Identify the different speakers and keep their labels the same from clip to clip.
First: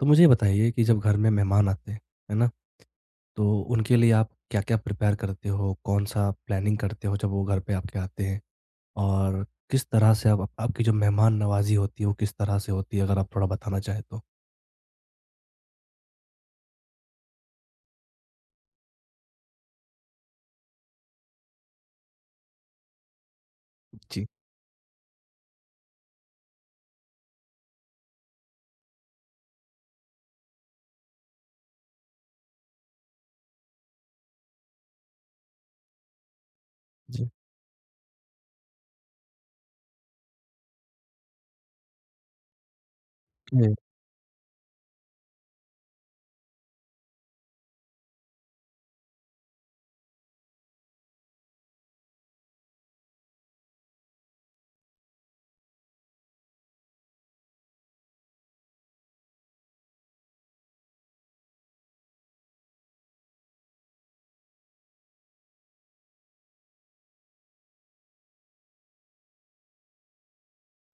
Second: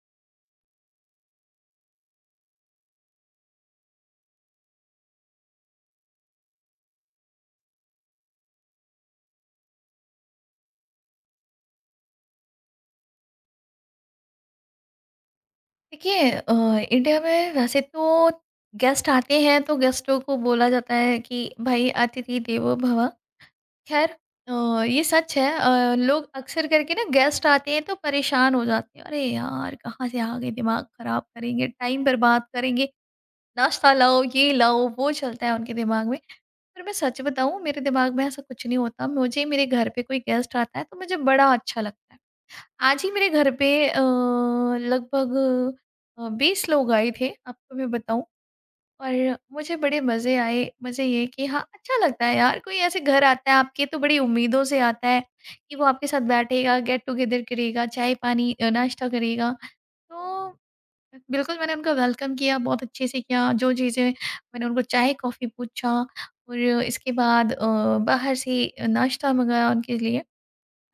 Speaker 1: तो मुझे ये बताइए कि जब घर में मेहमान आते हैं, है ना? तो उनके लिए आप क्या-क्या प्रिपेयर करते हो? कौन-सा प्लानिंग करते हो जब वो घर पे आपके आते हैं? और किस तरह से आप आपकी जो मेहमान नवाज़ी होती है, वो किस तरह से होती है? अगर आप थोड़ा बताना चाहें तो।
Speaker 2: देखिए इंडिया में वैसे तो गेस्ट आते हैं तो गेस्टों को बोला जाता है कि भाई अतिथि देवो भव खैर
Speaker 1: जी।
Speaker 2: अ, ये सच है। लोग अक्सर करके ना गेस्ट आते हैं तो परेशान हो जाते हैं, अरे यार कहाँ से आ गए, दिमाग खराब करेंगे, टाइम बर्बाद करेंगे, नाश्ता लाओ, ये लाओ वो, चलता है उनके दिमाग में। पर मैं सच
Speaker 1: जी।
Speaker 2: बताऊं, मेरे दिमाग में ऐसा कुछ नहीं होता। मुझे मेरे घर पे कोई गेस्ट आता है तो मुझे बड़ा अच्छा लगता है। आज ही मेरे घर पे
Speaker 1: हुँ।
Speaker 2: लगभग 20 लोग आए थे, आपको मैं बताऊँ, और मुझे बड़े मज़े आए। मज़े ये कि हाँ, अच्छा लगता है यार, कोई ऐसे घर आता है आपके तो बड़ी उम्मीदों से आता है कि वो आपके साथ बैठेगा, गेट टुगेदर करेगा, चाय-पानी नाश्ता करेगा। तो बिल्कुल मैंने उनका वेलकम किया, बहुत अच्छे से किया, जो चीज़ें मैंने उनको चाय-कॉफ़ी पूछा और इसके बाद बाहर से नाश्ता मँगाया उनके लिए।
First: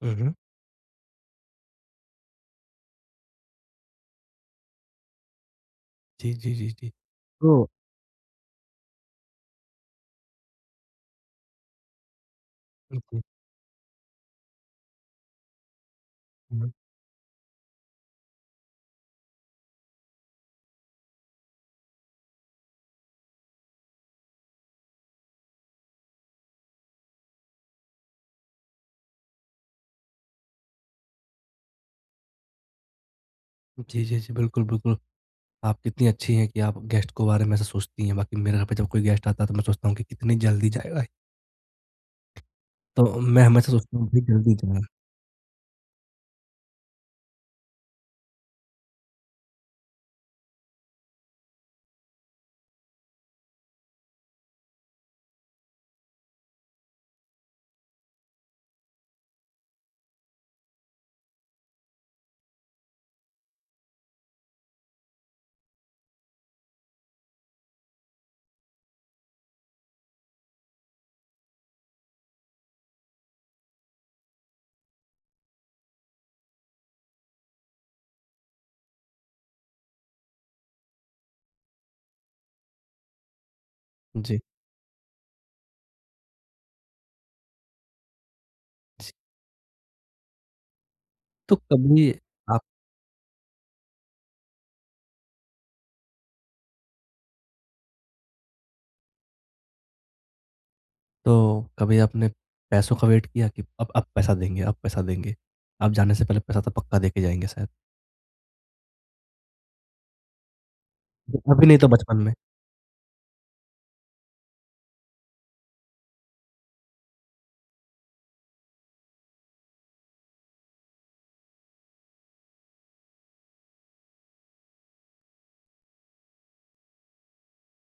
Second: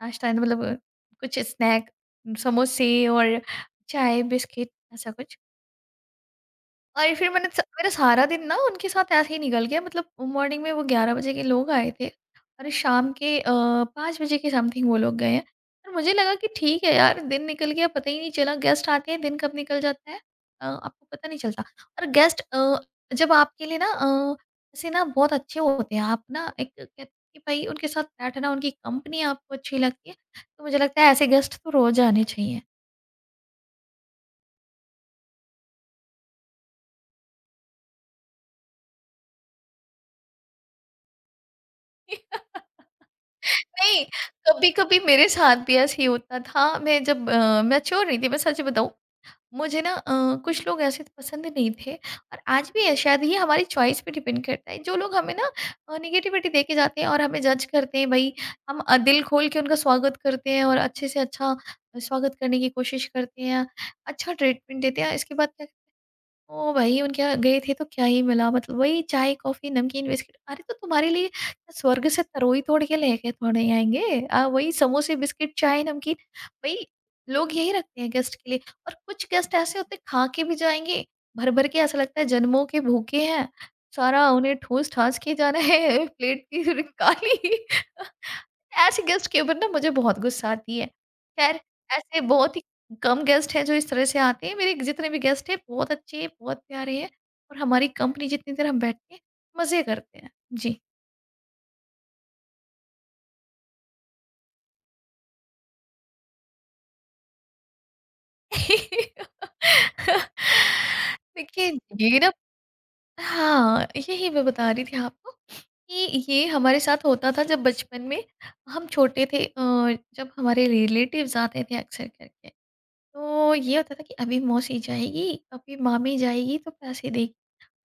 Speaker 1: हुँ,
Speaker 2: नाश्ता
Speaker 1: हुँ।
Speaker 2: मतलब कुछ स्नैक, समोसे और चाय बिस्किट ऐसा कुछ?
Speaker 1: जी, जी, जी, जी।
Speaker 2: और फिर मैंने स
Speaker 1: तो
Speaker 2: मेरा सारा दिन ना उनके साथ ऐसे ही निकल गया। मतलब मॉर्निंग में वो 11 बजे के लोग आए थे और शाम
Speaker 1: जी,
Speaker 2: के 5 बजे के समथिंग वो लोग गए हैं। और मुझे लगा कि
Speaker 1: हुँ।
Speaker 2: ठीक है यार, दिन निकल गया पता ही नहीं चला। गेस्ट आते हैं दिन कब निकल जाता है आपको पता नहीं चलता। और गेस्ट जब आपके लिए ना ऐसे ना बहुत अच्छे होते हैं, आप ना एक कहते हैं कि भाई उनके साथ बैठना, उनकी कंपनी आपको अच्छी लगती है, तो मुझे लगता है ऐसे गेस्ट तो रोज़ आने चाहिए।
Speaker 1: जी, जी, जी। बिल्कुल, बिल्कुल। आप कितनी अच्छी हैं कि आप गेस्ट के बारे में ऐसा सोचती हैं। बाकी मेरे घर पे जब कोई गेस्ट आता है तो मैं सोचता हूँ कि कितनी जल्दी जाएगा ये। तो मैं हमेशा सोचता
Speaker 2: नहीं,
Speaker 1: हूँ कि जल्दी जाए।
Speaker 2: कभी-कभी मेरे साथ भी ऐसे ही होता था। मैं जब मैच्योर नहीं थी, मैं सच बताऊँ। मुझे ना कुछ लोग ऐसे तो पसंद नहीं थे, और आज भी है शायद। ये हमारी चॉइस पे डिपेंड करता है। जो लोग हमें ना नेगेटिविटी दे के जाते हैं और हमें जज करते हैं, भई, हम दिल खोल के उनका स्वागत करते हैं और अच्छे से अच्छा स्वागत करने की कोशिश करते हैं, अच्छा ट्रीटमेंट देते हैं। इसके बाद क्या, ओ भाई! उनके यहाँ गए थे तो क्या ही मिला, मतलब वही चाय, कॉफ़ी, नमकीन, बिस्किट। अरे! तो तुम्हारे लिए क्या स्वर्ग से तरोई तोड़ के लेके थोड़े आएँगे। वही समोसे, बिस्किट, चाय, नमकीन, वही लोग यही रखते हैं गेस्ट के लिए। और कुछ गेस्ट ऐसे होते हैं खा के भी जाएँगे, भर-भर के, ऐसा लगता है जन्मों के भूखे हैं, सारा
Speaker 1: जी,
Speaker 2: उन्हें ठूस-ठास के जाना है प्लेट की काली। ऐसे
Speaker 1: जी।
Speaker 2: गेस्ट के ऊपर ना मुझे बहुत गुस्सा आती है।
Speaker 1: तो
Speaker 2: ख़ैर,
Speaker 1: कभी
Speaker 2: ऐसे बहुत
Speaker 1: आप
Speaker 2: ही कम गेस्ट हैं जो इस तरह से आते हैं। मेरे जितने भी गेस्ट हैं बहुत अच्छे, बहुत प्यारे हैं और हमारी कंपनी जितनी देर हम बैठते हैं, मज़े करते हैं। जी।
Speaker 1: तो कभी आपने पैसों का वेट किया कि अब पैसा देंगे, अब पैसा देंगे? आप जाने से पहले पैसा तो पक्का देके जाएँगे शायद।
Speaker 2: देखिए,
Speaker 1: अभी नहीं तो बचपन
Speaker 2: ये ना,
Speaker 1: में।
Speaker 2: हाँ, यही मैं बता रही थी आपको कि ये हमारे साथ होता था जब बचपन में हम छोटे थे। जब हमारे रिलेटिव्स आते थे अक्सर करके, तो ये होता था कि अभी मौसी जाएगी, अभी मामी जाएगी तो पैसे देगी।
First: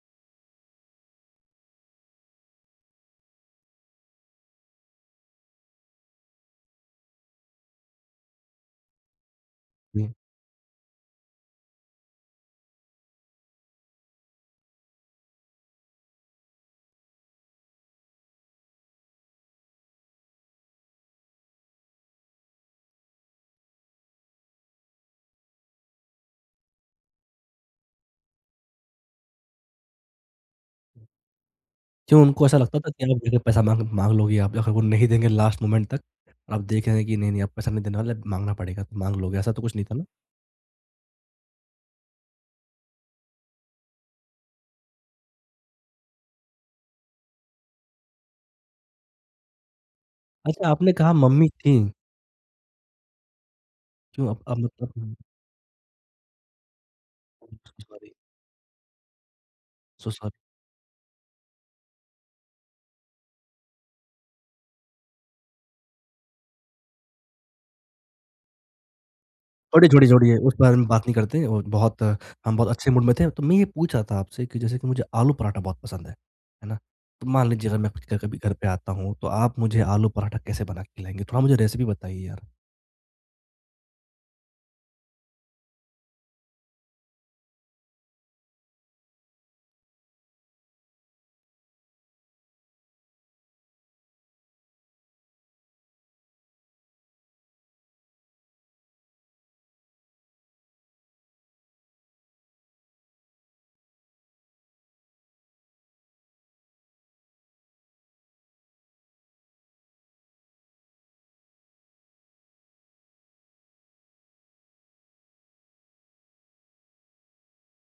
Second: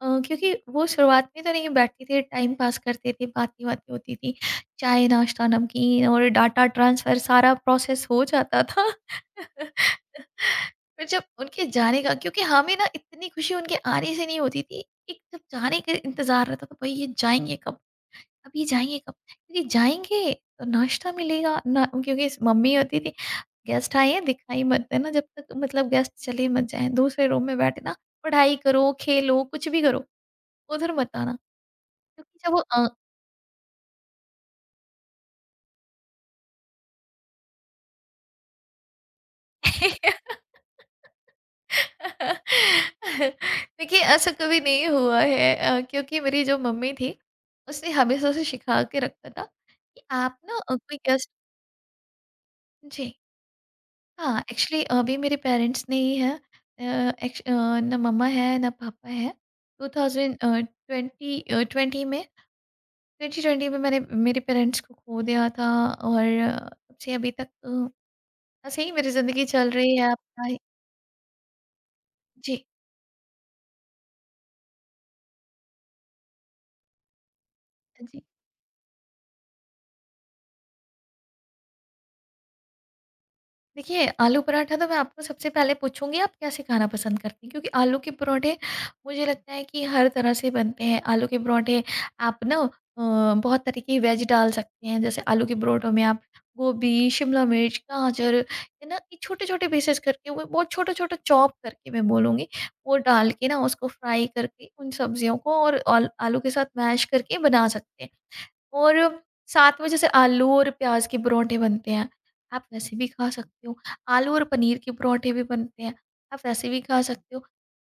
Speaker 2: क्योंकि वो शुरुआत में तो नहीं बैठते थे, टाइम पास करते थे, बातें-वातें होती थी। चाय, नाश्ता, नमकीन और डाटा ट्रांसफ़र सारा प्रोसेस हो जाता था।
Speaker 1: जी।
Speaker 2: फिर जब उनके जाने का, क्योंकि हमें ना इतनी खुशी उनके आने से नहीं होती थी, एक जब जाने का इंतज़ार रहता था, भाई ये जाएँगे कब? अभी जाएँगे कब? क्योंकि जाएँगे तो नाश्ता मिलेगा ना। क्योंकि मम्मी होती थी, "गेस्ट आए हैं, दिखाई मत देना जब तक, मतलब गेस्ट चले मत जाएँ, दूसरे रूम में बैठना, पढ़ाई करो, खेलो, कुछ भी करो, उधर मत आना।"
Speaker 1: क्यों
Speaker 2: क्योंकि
Speaker 1: उनको
Speaker 2: जब
Speaker 1: ऐसा
Speaker 2: वो
Speaker 1: लगता
Speaker 2: अ
Speaker 1: था कि आप जाके पैसा माँग माँग लोगे आप अगर वो नहीं देंगे लास्ट मोमेंट तक और आप देख रहे हैं कि नहीं, नहीं अब पैसा नहीं देने वाले, माँगना पड़ेगा तो माँग लोगे, ऐसा तो कुछ नहीं था ना?
Speaker 2: देखिए ऐसा कभी नहीं हुआ है। क्योंकि मेरी जो मम्मी थी, उसने हमेशा से सिखा के रखा था कि आप ना
Speaker 1: अच्छा आपने
Speaker 2: कोई
Speaker 1: कहा
Speaker 2: गेस्ट
Speaker 1: मम्मी थीं,
Speaker 2: जी।
Speaker 1: क्यों
Speaker 2: हाँ,
Speaker 1: अब
Speaker 2: एक्चुअली
Speaker 1: मतलब
Speaker 2: अभी
Speaker 1: हुँ,
Speaker 2: मेरे पेरेंट्स नहीं है। अ, एक्च अ, ना
Speaker 1: सॉरी
Speaker 2: मम्मा है ना पापा है।
Speaker 1: सो
Speaker 2: 2000 अ,
Speaker 1: सॉरी।
Speaker 2: 20 अ, 20 में 2020 में मैंने मेरे पेरेंट्स को खो दिया था और तब से अभी तक ऐसे ही मेरी ज़िंदगी चल
Speaker 1: छोड़िए,
Speaker 2: रही
Speaker 1: छोड़िए,
Speaker 2: है।
Speaker 1: छोड़िए,
Speaker 2: अपना
Speaker 1: उस
Speaker 2: ही,
Speaker 1: बारे में बात नहीं करते और बहुत हम
Speaker 2: जी,
Speaker 1: बहुत अच्छे मूड में थे। तो मैं ये पूछ रहा था आपसे कि जैसे कि मुझे आलू पराठा बहुत पसंद है ना? तो मान लीजिए अगर मैं
Speaker 2: हाँ
Speaker 1: क
Speaker 2: जी।
Speaker 1: कभी घर पे आता हूँ, तो आप मुझे आलू पराठा कैसे बना के खिलाएँगे? थोड़ा मुझे रेसिपी बताइए यार।
Speaker 2: देखिए, आलू पराठा तो मैं आपको सबसे पहले पूछूँगी आप कैसे खाना पसंद करती हैं? क्योंकि आलू के पराठे मुझे लगता है कि हर तरह से बनते हैं। आलू के पराठे आप ना अ, बहुत तरह की वेज डाल सकते हैं। जैसे आलू के पराठों में आप गोभी, शिमला मिर्च, गाजर है ना, ये छोटे-छोटे पीसेस करके, वो बहुत छोटा-छोटा चॉप करके मैं बोलूँगी, वो डाल के ना उसको फ्राई करके उन सब्जियों को और आल आलू के साथ मैश करके बना सकते हैं। और साथ में जैसे आलू और प्याज के परोंठे बनते हैं, आप वैसे भी खा सकते हो। आलू और पनीर के परोंठे भी बनते हैं, आप वैसे भी खा सकते हो।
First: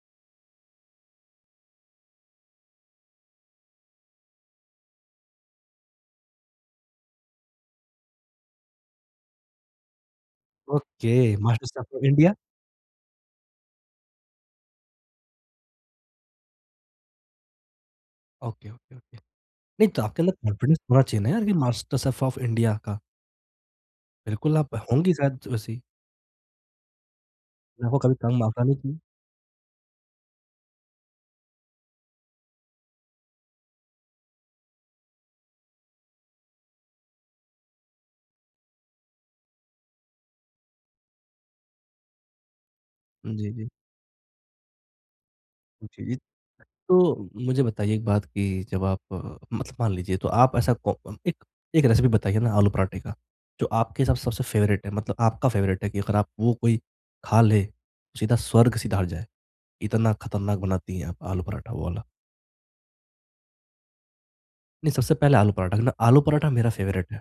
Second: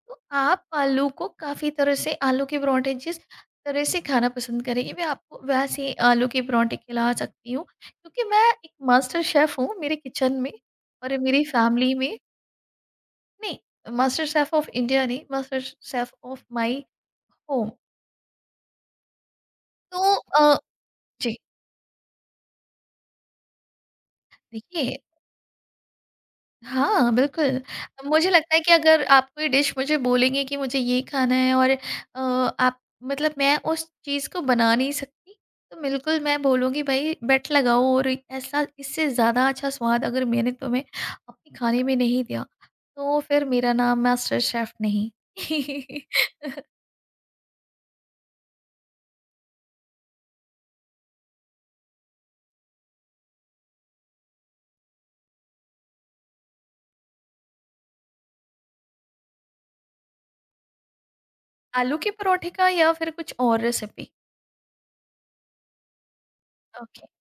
Speaker 2: तो आप आलू को काफ़ी तरह से, आलू के परोंठे जिस तरह से खाना पसंद करेंगे, मैं आपको वैसे ही आलू के परोंठे खिला सकती हूँ। क्योंकि मैं एक मास्टर शेफ़ हूँ मेरे किचन में और
Speaker 1: ओके,
Speaker 2: मेरी
Speaker 1: मास्टर
Speaker 2: फैमिली
Speaker 1: शेफ़ ऑफ
Speaker 2: में।
Speaker 1: इंडिया?
Speaker 2: नहीं, मास्टर शेफ़ ऑफ़ इंडिया नहीं, master chef of my home.
Speaker 1: Okay, okay, okay. नहीं तो
Speaker 2: तो
Speaker 1: आपके अंदर कॉन्फिडेंस होना चाहिए ना
Speaker 2: जी,
Speaker 1: यार कि मास्टर शेफ़ ऑफ इंडिया का। बिल्कुल आप
Speaker 2: देखिए,
Speaker 1: होंगी शायद वैसी।
Speaker 2: हाँ, बिल्कुल।
Speaker 1: आपको कभी
Speaker 2: मुझे
Speaker 1: काम
Speaker 2: लगता है
Speaker 1: आता
Speaker 2: कि
Speaker 1: नहीं थी।
Speaker 2: अगर आप कोई डिश मुझे बोलेंगे कि मुझे ये खाना है, और आप मतलब मैं उस चीज़ को बना नहीं सकती, तो बिल्कुल मैं बोलूँगी भई बेट लगाओ, और ऐसा, इससे ज़्यादा अच्छा स्वाद अगर मैंने तुम्हें अपने खाने में नहीं दिया, तो फिर
Speaker 1: जी, जी।
Speaker 2: मेरा नाम मास्टर शेफ़ नहीं।
Speaker 1: जी, जी। तो मुझे बताइए एक बात कि जब आप मतलब मान लीजिए तो आप ऐसा कौ एक एक रेसिपी बताइए ना आलू पराठे का, जो आपके हिसाब से सबसे फ़ेवरेट है मतलब आपका फ़ेवरेट है कि अगर आप वो कोई खा ले, तो सीधा स्वर्ग सीधा हट जाए। इतना खतरनाक बनाती हैं आप आलू पराठा वो
Speaker 2: आलू
Speaker 1: वाला।
Speaker 2: के परोठे का या फिर कुछ और रेसिपी?
Speaker 1: नहीं सबसे पहले आलू पराठा मेरा
Speaker 2: ओके,
Speaker 1: फ़ेवरेट है।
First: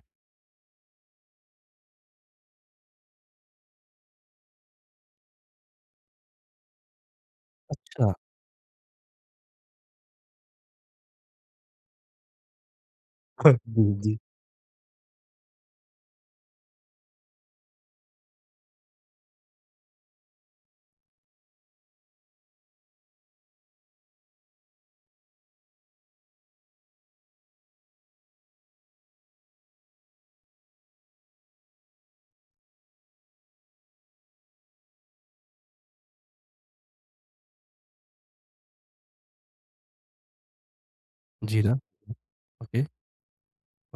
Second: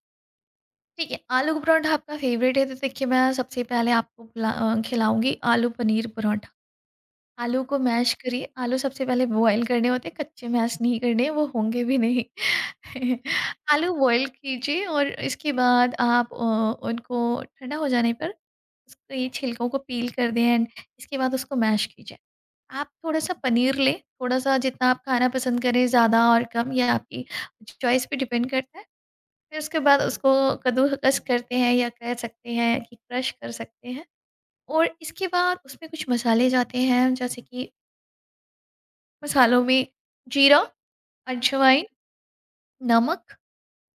Speaker 2: ठीक है। आलू का पराठा आपका फ़ेवरेट है, तो देखिए मैं सबसे पहले आपको खिलाऊँगी आलू पनीर पराठा। आलू को
Speaker 1: अच्छा।
Speaker 2: मैश करिए, आलू सबसे पहले बॉयल करने होते हैं, कच्चे मैश नहीं करने, वो होंगे भी नहीं।
Speaker 1: जी,
Speaker 2: आलू
Speaker 1: जी।
Speaker 2: बॉयल कीजिए और इसके बाद आप उनको ठंडा हो जाने पर उसके ये छिलकों को पील कर दें एंड इसके बाद उसको मैश कीजिए। आप थोड़ा-सा पनीर लें, थोड़ा-सा जितना आप खाना पसंद करें, ज़्यादा और कम, ये आपकी चॉइस पे डिपेंड करता है। फिर उसके बाद उसको कद्दूकस करते हैं, या कह सकते हैं कि क्रश कर सकते हैं, और इसके बाद उसमें कुछ मसाले जाते हैं जैसे कि मसालों में जीरा,
Speaker 1: जी ना।
Speaker 2: अजवाइन,
Speaker 1: ओके,
Speaker 2: नमक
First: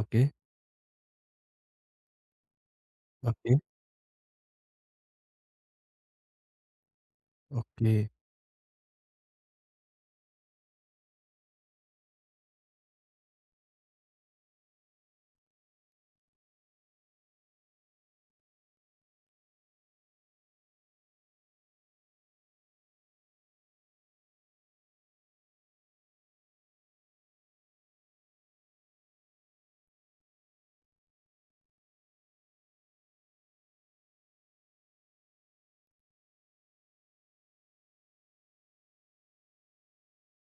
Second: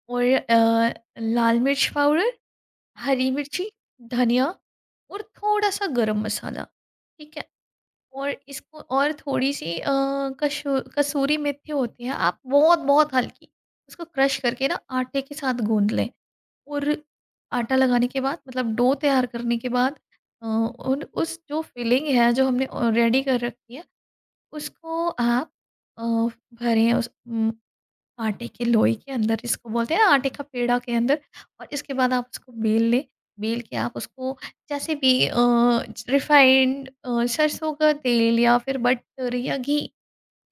Speaker 1: ओके,
Speaker 2: और लाल मिर्च पाउडर, हरी
Speaker 1: ओके,
Speaker 2: मिर्ची, धनिया और थोड़ा-सा गरम मसाला, ठीक है?
Speaker 1: ओके।
Speaker 2: और इसको, और थोड़ी-सी कशू कसूरी मेथी होती है, आप बहुत-बहुत हल्की, उसको क्रश करके ना आटे के साथ गूँध लें और आटा लगाने के बाद, मतलब डो तैयार करने के बाद, अ, उन उस जो फिलिंग है, जो हमने ऑ रेडी कर रखी है, उसको आप अ, भरें उस आटे के लोई के अंदर, इसको बोलते हैं ना आटे का पेड़ा, के अंदर, और इसके बाद आप उसको बेल लें। बेल के आप उसको जैसे भी, रिफाइंड सरसों का तेल या फिर बटर या घी,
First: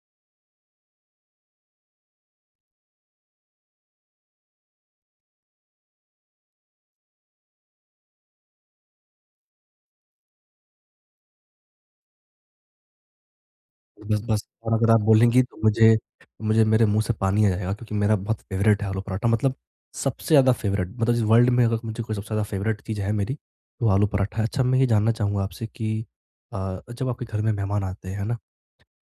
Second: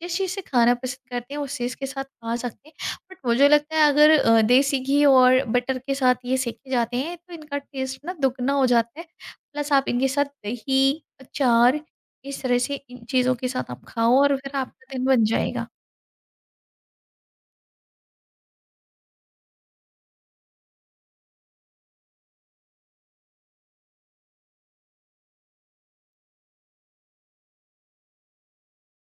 Speaker 2: जिस चीज़ से खाना पसंद करते हैं उस चीज़ के साथ खा सकते हैं। बट मुझे लगता है अगर देसी घी और बटर के साथ ये सेके जाते हैं तो इनका टेस्ट ना दुगना हो जाता है। प्लस आप इनके साथ दही, अचार, इस तरह से इन चीज़ों के साथ आप खाओ
Speaker 1: बस,
Speaker 2: और
Speaker 1: बस
Speaker 2: फिर
Speaker 1: और अगर
Speaker 2: आपका
Speaker 1: आप
Speaker 2: दिन बन
Speaker 1: बोलेंगी तो
Speaker 2: जाएगा।
Speaker 1: मुझे मुझे मेरे मुँह से पानी आ जाएगा क्योंकि मेरा बहुत फ़ेवरेट है आलू पराठा मतलब सबसे ज़्यादा फ़ेवरेट मतलब इस वर्ल्ड में अगर मुझे कोई सबसे ज़्यादा फ़ेवरेट चीज़ है मेरी, तो आलू पराठा है। अच्छा मैं ये जानना चाहूँगा आपसे कि जब आपके घर में मेहमान आते हैं, है ना?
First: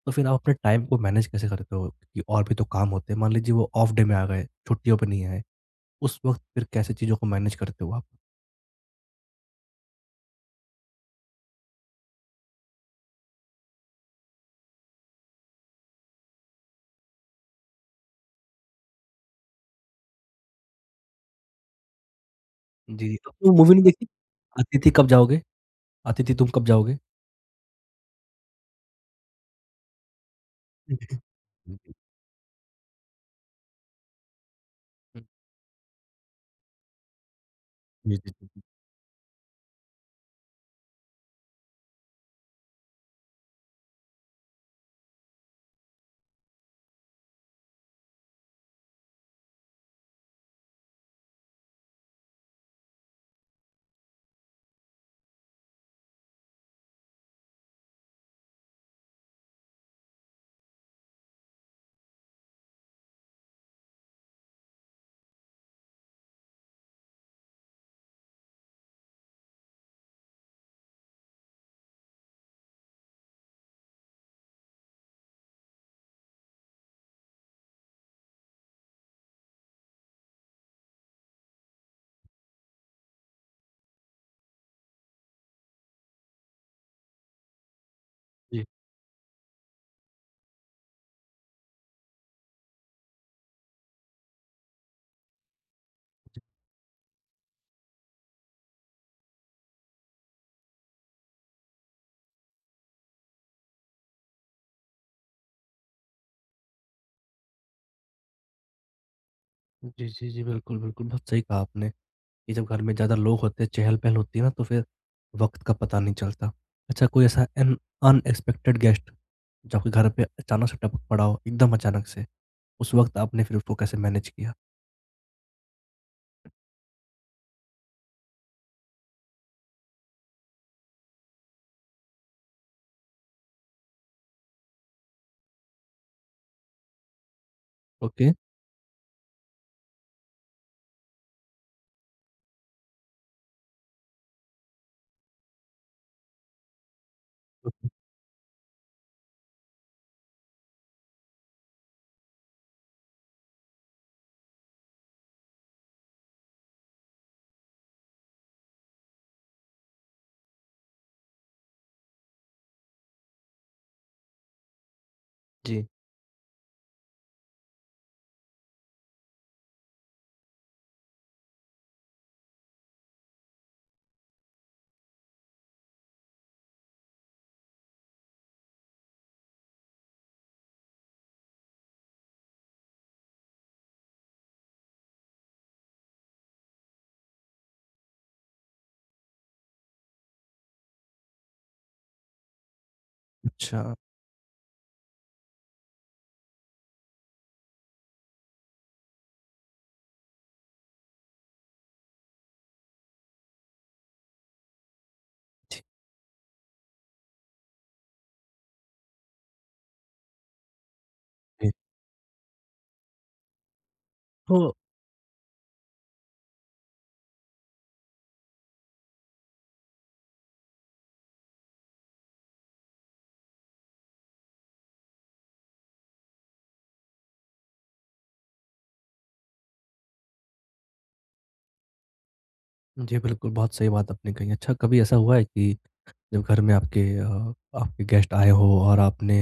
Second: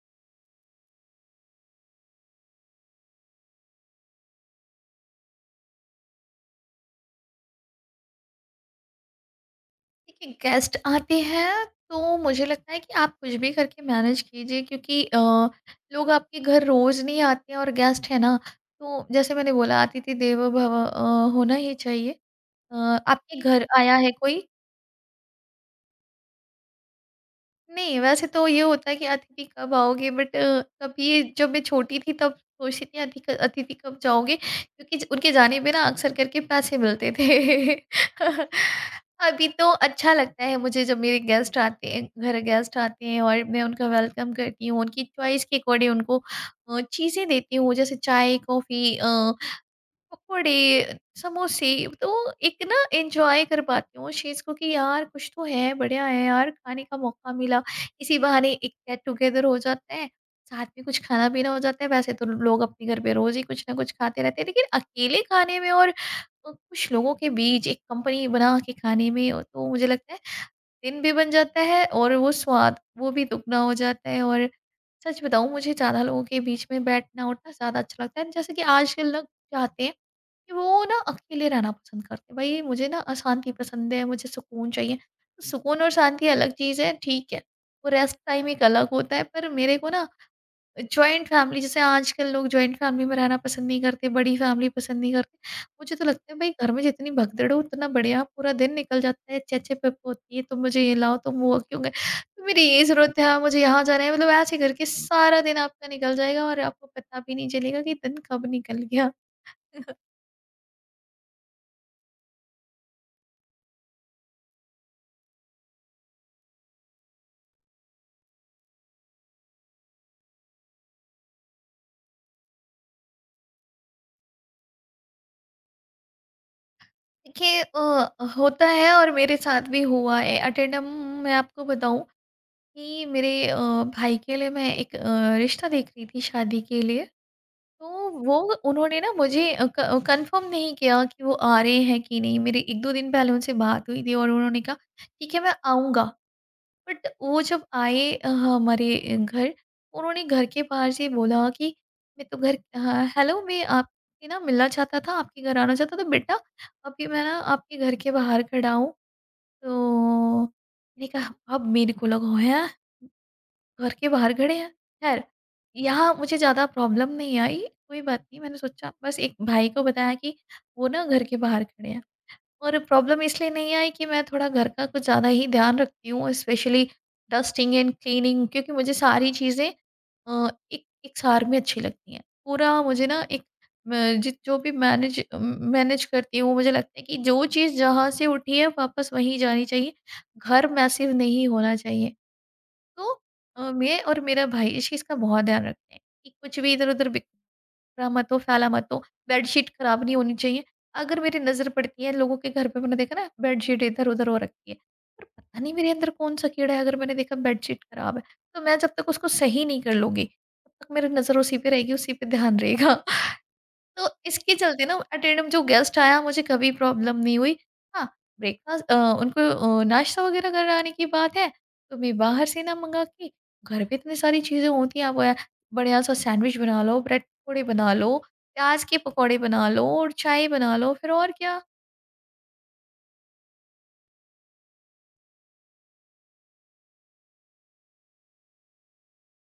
Speaker 1: तो फिर आप अपने टाइम को मैनेज कैसे करते हो? कि और भी तो काम होते हैं। मान लीजिए वो ऑफ डे में आ गए, छुट्टियों पे नहीं आए, उस वक़्त फिर कैसे चीज़ों को मैनेज करते हो आप?
Speaker 2: देखिए, गेस्ट आते हैं तो मुझे लगता है कि आप कुछ भी करके मैनेज कीजिए क्योंकि लोग आपके घर रोज नहीं आते हैं, और गेस्ट है ना, तो जैसे मैंने बोला अतिथि देवो भव होना ही चाहिए। अ,
Speaker 1: जी, तो
Speaker 2: आपके
Speaker 1: आपने वो
Speaker 2: घर
Speaker 1: मूवी नहीं
Speaker 2: आया
Speaker 1: देखी?
Speaker 2: है कोई।
Speaker 1: अतिथि कब जाओगे? अतिथि तुम कब जाओगे?
Speaker 2: नहीं, वैसे तो ये होता है कि अतिथि कब आओगे, बट कभी जब मैं
Speaker 1: जी,
Speaker 2: छोटी थी तब सोचती थी अतिथि कब जाओगे, क्योंकि ज उनके जाने पे ना अक्सर करके पैसे मिलते थे।
Speaker 1: जी, जी, जी,
Speaker 2: अभी तो अच्छा लगता है मुझे जब मेरे गेस्ट आते हैं घर, गेस्ट आते हैं और मैं उनका वेलकम करती हूँ, उनकी चॉइस के अकॉर्डिंग उनको चीज़ें देती हूँ जैसे चाय, कॉफ़ी पकोड़े, समोसे, तो एक ना एन्जॉय कर पाती हूँ उस चीज़ को कि यार कुछ तो है, बढ़िया है यार, खाने का मौका मिला। इसी बहाने एक गेट टुगेदर हो जाता है, साथ में कुछ खाना-पीना हो जाता है। वैसे तो लोग अपने घर पे रोज़ ही कुछ ना कुछ खाते रहते हैं, लेकिन अकेले खाने में, और कुछ लोगों के बीच एक कंपनी बना के खाने में, तो मुझे लगता है दिन भी बन जाता है और वो स्वाद वो भी दुगना हो जाता है। और सच बताऊँ मुझे ज़्यादा लोगों के बीच में बैठना-उठना ज़्यादा अच्छा लगता है। जैसे कि आजकल लोग चाहते हैं कि वो ना अकेले रहना पसंद करते हैं। भई मुझे ना अशांति पसंद है, मुझे सुकून चाहिए। सुकून और शांति अलग चीज़ है, ठीक है। वो रेस्ट टाइम एक
Speaker 1: जी।
Speaker 2: अलग होता है, पर मेरे को ना, जॉइंट फैमिली, जैसे आजकल लोग जॉइंट फैमिली में रहना पसंद नहीं करते, बड़ी फैमिली पसंद नहीं करते। मुझे तो लगता है भई घर में जितनी भगदड़ हो उतना बढ़िया, पूरा दिन निकल जाता है, चहचह-पह-पह होती है, तुम मुझे ये लाओ, तुम वो क्यों गए? तो मेरी ये ज़रूरत है, हाँ, मुझे यहाँ जाना है। मतलब ऐसे करके सारा दिन आपका निकल जाएगा और आपको पता भी नहीं चलेगा कि दिन कब निकल गया।
Speaker 1: जी, जी, जी। बिल्कुल, बिल्कुल, बहुत सही कहा आपने कि जब घर में ज़्यादा लोग होते हैं, चहल-पहल होती है ना, तो फिर वक़्त का पता नहीं चलता। अच्छा कोई ऐसा अन अनएक्सपेक्टेड गेस्ट जो आपके घर पे अचानक से टपक पड़ा हो, एकदम अचानक से, उस वक़्त आपने फिर उसको कैसे मैनेज किया?
Speaker 2: देखिए होता है और मेरे साथ भी हुआ है अटेंडम मैं आपको बताऊं कि मेरे भाई के लिए मैं एक रिश्ता देख रही थी शादी के लिए। तो
Speaker 1: ओके,
Speaker 2: वो उन्होंने ना मुझे कंफर्म नहीं किया कि वो आ रहे हैं कि नहीं। मेरी एक दो दिन पहले उनसे बात हुई थी और उन्होंने कहा ठीक है मैं आऊँगा। बट वो जब
Speaker 1: ओके।
Speaker 2: आए हमारे घर, उन्होंने घर के बाहर से बोला कि मैं तो घर हाँ, हेलो मैं आपसे ना मिलना चाहता था, आपके घर आना चाहता था तो बेटा अभी मैं ना आपके घर के बाहर खड़ा हूँ। तो मैंने कहा अब मेरे को लगा है घर के बाहर खड़े हैं, खैर।
Speaker 1: जी,
Speaker 2: यहाँ मुझे ज़्यादा प्रॉब्लम नहीं आई। कोई बात नहीं, मैंने सोचा बस एक भाई को बताया कि वो ना घर के बाहर खड़े हैं। और प्रॉब्लम इसलिए नहीं आई कि मैं थोड़ा घर का कुछ ज़्यादा ही ध्यान रखती हूँ, स्पेशली डस्टिंग एंड क्लीनिंग, क्योंकि मुझे सारी चीज़ें एक एक सार में अच्छी लगती हैं। पूरा मुझे ना एक मैं जि जो भी मैनेज मैनेज करती हूँ, मुझे लगता है कि जो चीज़ जहाँ से उठी है वापस वहीं जानी चाहिए। घर मैसिव नहीं होना चाहिए। तो
Speaker 1: अच्छा,
Speaker 2: मैं और मेरा भाई इस चीज़ का बहुत ध्यान रखते हैं कि कुछ भी इधर-उधर बिक कपड़ा मत हो, फैला मत हो, बेडशीट खराब नहीं होनी चाहिए। अगर मेरी नज़र पड़ती है लोगों के घर पे, मैंने देखा ना बेडशीट इधर-उधर हो रखी है। पर पता नहीं
Speaker 1: ठीक
Speaker 2: मेरे अंदर कौन-सा कीड़ा है, अगर मैंने देखा बेडशीट खराब है, तो मैं जब तक उसको सही नहीं कर लूँगी, तब तक मेरी नज़र उसी पे
Speaker 1: है।
Speaker 2: रहेगी, उसी पे ध्यान रहेगा। तो इसके
Speaker 1: तो
Speaker 2: चलते ना अटेंडम जो गेस्ट आया मुझे कभी प्रॉब्लम नहीं हुई। हाँ, ब्रेकफ़ास्ट उनको नाश्ता वग़ैरह कराने की बात है, तो मैं बाहर से ना मँगा के घर पे इतनी सारी चीज़ें होती हैं, आप बढ़िया-सा सैंडविच बना लो, ब्रेड पकौड़े बना लो, प्याज़ के पकौड़े बना लो और चाय बना लो, फिर और क्या?
Speaker 1: जी, बिल्कुल, बहुत सही बात आपने कही। अच्छा कभी ऐसा हुआ है कि जब घर में आपके आपके गेस्ट आए हों और आपने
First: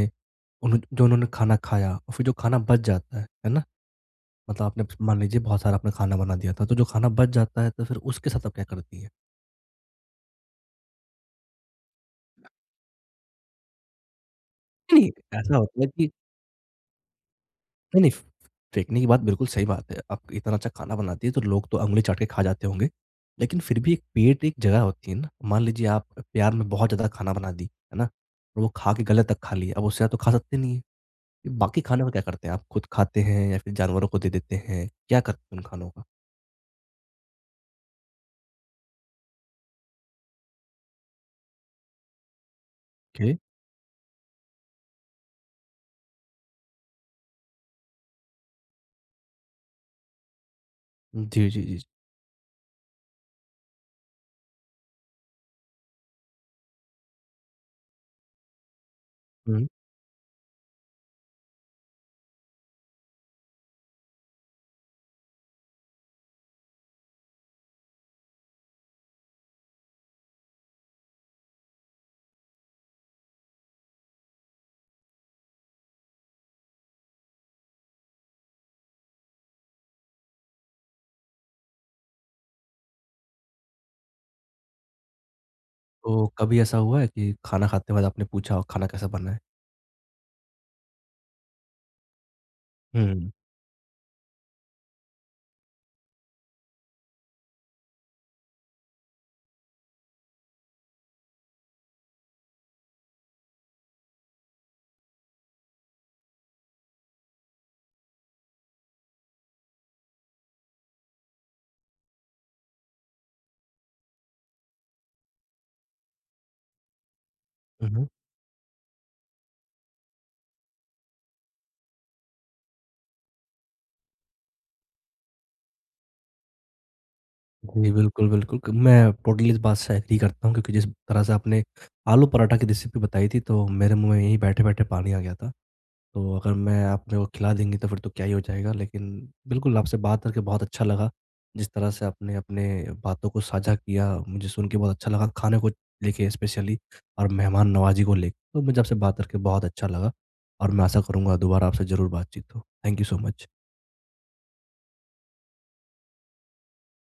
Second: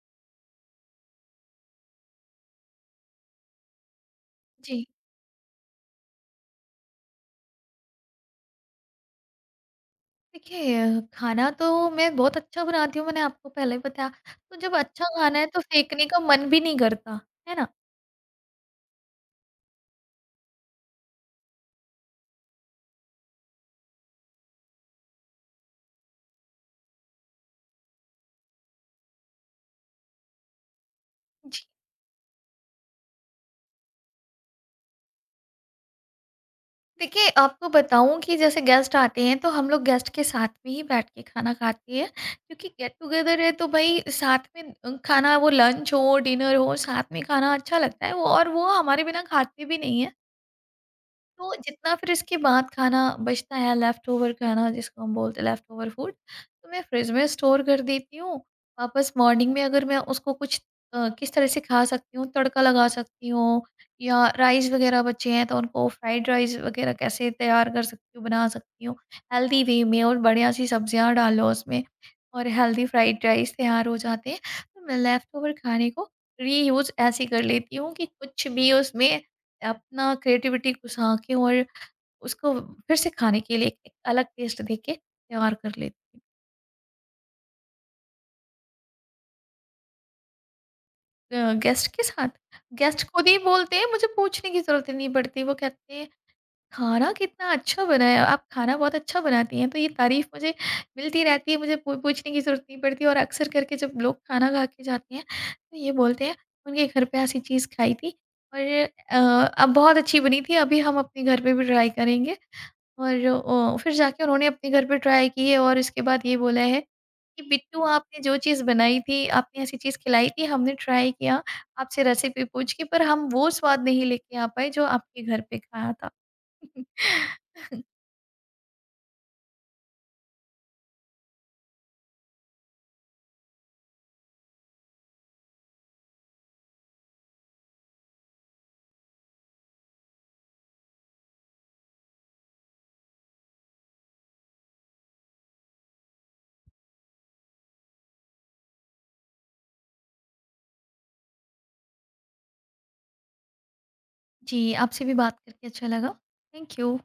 Speaker 1: उन्हों जो उन्होंने खाना खाया और फिर जो खाना बच जाता है ना? मतलब
Speaker 2: जी।
Speaker 1: आपने मान लीजिए बहुत सारा आपने खाना बना दिया था, तो जो खाना बच जाता है, तो फिर उसके साथ आप क्या करती हैं?
Speaker 2: देखिए खाना तो मैं बहुत अच्छा बनाती हूँ, मैंने आपको पहले बताया। तो जब
Speaker 1: नहीं,
Speaker 2: अच्छा खाना
Speaker 1: नहीं।
Speaker 2: है
Speaker 1: ऐसा
Speaker 2: तो
Speaker 1: होता है
Speaker 2: फेंकने
Speaker 1: कि
Speaker 2: का मन भी नहीं करता, है ना?
Speaker 1: नहीं, नहीं, फेंकने की बात बिल्कुल सही बात है। आप इतना अच्छा खाना बनाती हैं, तो लोग तो ऊँगली चाट के खा जाते होंगे। लेकिन फिर भी एक पेट एक जगह होती है ना, मान लीजिए आप प्यार में बहुत ज़्यादा खाना बना दी, है ना? और वो खा के गले तक खा लिया, अब उससे ज़्यादा तो खा सकते नहीं हैं। फिर बाकी खाने का क्या करते हैं? आप खुद खाते हैं या फिर जानवरों को दे देते हैं? क्या करते हैं उन खानों का?
Speaker 2: देखिए, आपको बताऊँ कि जैसे गेस्ट आते हैं, तो हम लोग गेस्ट के साथ में ही बैठ के खाना खाते हैं क्योंकि
Speaker 1: ओके।
Speaker 2: गेट-टुगेदर है तो भई साथ में खाना वो लंच हो, डिनर हो, साथ में खाना अच्छा लगता है वो, और वो हमारे बिना खाते भी नहीं हैं।
Speaker 1: जी, जी,
Speaker 2: तो
Speaker 1: जी, जी।
Speaker 2: जितना फिर इसके बाद खाना बचता है, लेफ्ट ओवर खाना जिसको हम बोलते हैं लेफ्ट ओवर फूड, तो मैं फ्रिज में स्टोर कर देती हूँ। वापस मॉर्निंग में
Speaker 1: हुँ।
Speaker 2: अगर मैं उसको कुछ किस तरह से खा सकती हूँ, तड़का लगा सकती हूँ, या राइस वगैरह बचे हैं तो उनको फ्राइड राइस वगैरह कैसे तैयार कर सकती हूँ, बना सकती हूँ हेल्दी वे में, और बढ़िया सी सब्जियाँ डालो उसमें और हेल्दी फ्राइड राइस तैयार हो जाते हैं। तो मैं लेफ्ट ओवर खाने को रीयूज ऐसे कर लेती हूँ कि कुछ भी उसमें अपना क्रिएटिविटी को झाँके और उसको फिर से खाने के लिए एक अलग टेस्ट देके तैयार कर लेती।
Speaker 1: तो कभी ऐसा हुआ है कि खाना खाते वक़्त आपने पूछा हो, "खाना कैसा बना है?"
Speaker 2: गेस्ट के साथ। गेस्ट खुद
Speaker 1: हुँ।
Speaker 2: ही बोलते हैं, मुझे पूछने की ज़रूरत ही नहीं पड़ती। वो कहते हैं खाना कितना अच्छा बना है, आप खाना बहुत अच्छा बनाती हैं। तो ये तारीफ़ मुझे मिलती रहती है, मुझे पू पूछने की ज़रूरत नहीं पड़ती। और अक्सर करके जब लोग खाना खा के जाते हैं तो ये बोलते हैं उनके घर पे ऐसी चीज़ खाई थी और अ, अब बहुत अच्छी बनी थी, अभी हम अपने घर पे भी ट्राई करेंगे। और फिर जाके उन्होंने अपने घर पे ट्राई किए और इसके बाद ये बोला है कि बिट्टू
Speaker 1: हुँ, हुँ।
Speaker 2: आपने जो चीज़ बनाई थी, आपने ऐसी चीज़ खिलाई थी, हमने ट्राई किया, आपसे रेसिपी पूछ के, पर हम वो स्वाद नहीं लेके आ पाए जो आपके घर पे खाया था।
Speaker 1: जी, बिल्कुल, बिल्कुल क मैं टोटली इस बात से एग्री करता हूँ क्योंकि जिस तरह से आपने आलू पराठा की रेसिपी बताई थी तो मेरे मुँह में यहीं बैठे-बैठे पानी आ गया था। तो अगर मैं आप मेरे को खिला देंगी तो फिर तो क्या ही हो जाएगा लेकिन बिल्कुल आपसे बात करके बहुत अच्छा लगा। जिस तरह से आपने अपने बातों को साझा किया मुझे सुन के बहुत अच्छा लगा खाने को लेके स्पेशली और मेहमान नवाज़ी को लेके। तो मुझे आपसे बात करके बहुत अच्छा लगा और मैं आशा करूँगा दोबारा आपसे ज़रूर बातचीत हो। Thank you so much.
Speaker 2: जी, आपसे भी बात करके अच्छा लगा। Thank you.